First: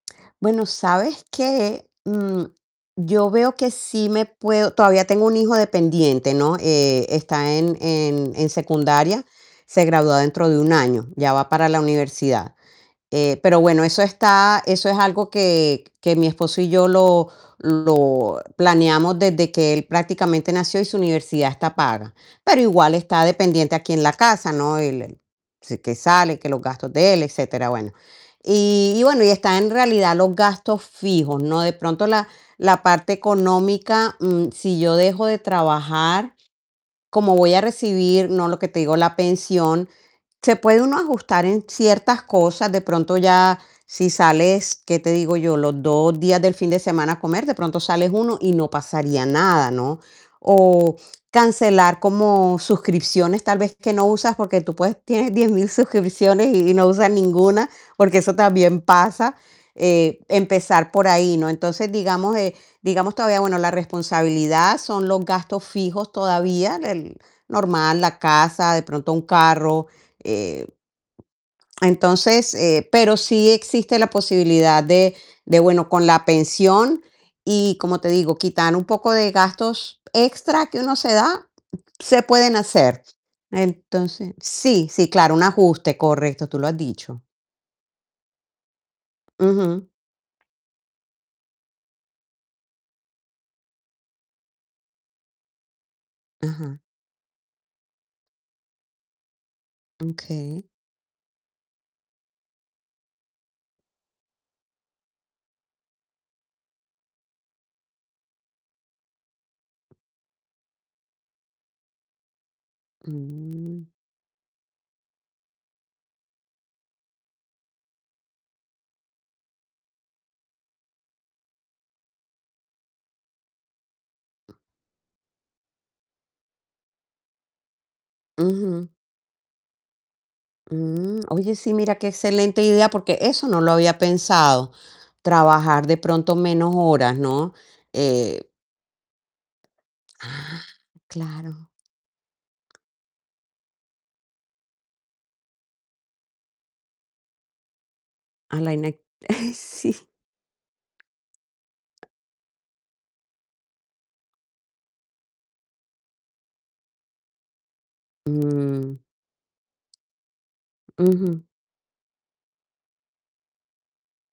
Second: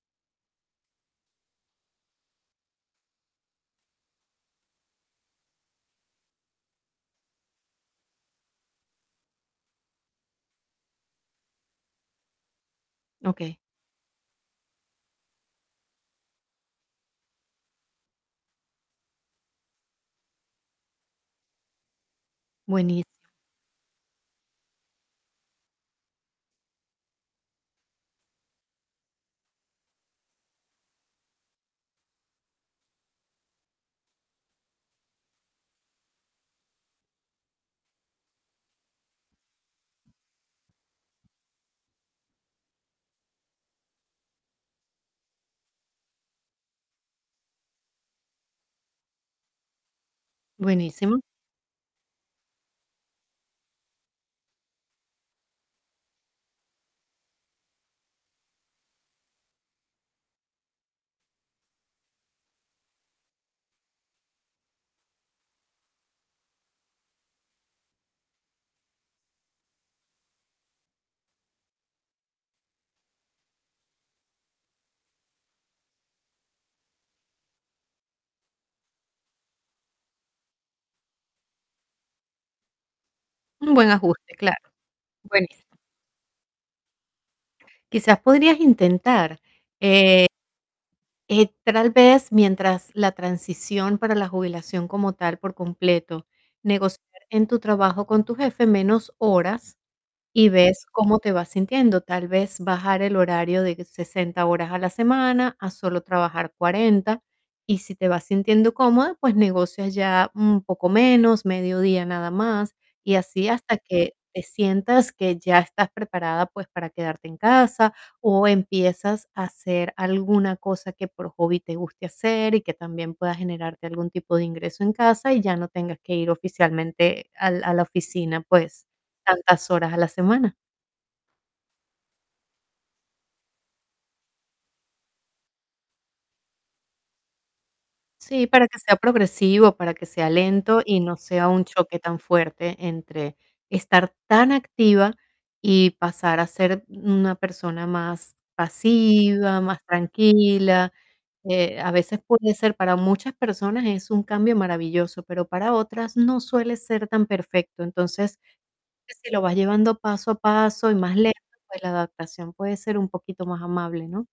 Bueno, ¿sabes qué?, mm, yo veo que sí me puedo todavía tengo un hijo dependiente, ¿no?, eh, está en en en secundaria, se gradúa dentro de 1 año, ya va para la universidad, eh, Okey. pero bueno, eso está eso es algo que que mi esposo y yo lo lo planeamos desde que él prácticamente nació y, su universidad está paga, pero igual Buenísimo. está dependiente aquí en la casa, ¿no?, él si que sale, que los gastos de él, etcétera, bueno. Y y bueno y, está en realidad los gastos fijos, ¿no? De pronto la la parte económica, mm, si yo dejo de trabajar, como voy a recibir, ¿no?, lo que te digo, la pensión, se puede uno ajustar en ciertas cosas, de pronto ya si sales, ¿qué te digo yo?, los 2 días del fin de semana a comer, de pronto sales 1 y, no pasaría nada, ¿no? O Buenísimo. cancelar como suscripciones, tal vez que no usas, porque tú puedes tienes 10000 suscripciones y y no usas ninguna, porque eso también pasa, eh, empezar por ahí, ¿no? Entonces, digamos, eh, digamos todavía bueno, la responsabilidad son los gastos fijos todavía, el normal, la casa, de pronto un carro, eh, entonces, eh, pero sí existe la posibilidad de de, bueno, con la pensión y, como te digo, quitar un poco de gastos extra que uno se da, se pueden hacer. Un buen ajuste, Entonces claro, sí, sí, claro, un buenísimo. ajuste, correcto, tú lo has dicho. Quizás podrías intentar, Ujú. eh eh tal vez, mientras la transición para la jubilación como tal, por completo, Ajá. negociar en tu trabajo con tu jefe menos horas y, Okey. ves cómo te vas sintiendo. Tal vez, bajar el horario de 60 horas a la semana a solo trabajar 40 y, si te vas sintiendo cómoda, pues negocias ya un poco menos, mediodía nada más y así, hasta Mm. que te sientas que ya estás preparada, pues, para quedarte en casa, o empiezas a hacer alguna cosa que por hobby te guste hacer y, que también pueda generarte algún tipo de ingreso en casa y ya no tengas que ir oficialmente al a la oficina, pues, Ujú. tantas horas a la semana. Mm, oye, sí, mira, qué excelente idea, porque eso no lo había pensado, trabajar de pronto menos horas, ¿no?, eh. Sí, para que sea progresivo, para que sea Ah, lento y, no sea un claro. choque tan fuerte entre estar tan activa y pasar a ser una persona más A la inec eh, pasiva, más sí. tranquila. Eh, a veces puede ser para muchas personas es un cambio maravilloso, pero para otras no suele ser tan perfecto. Entonces, Mm. que si lo vas llevando paso a paso y, más lento, Ujú. pues, la adaptación puede ser un poquito más amable, ¿no?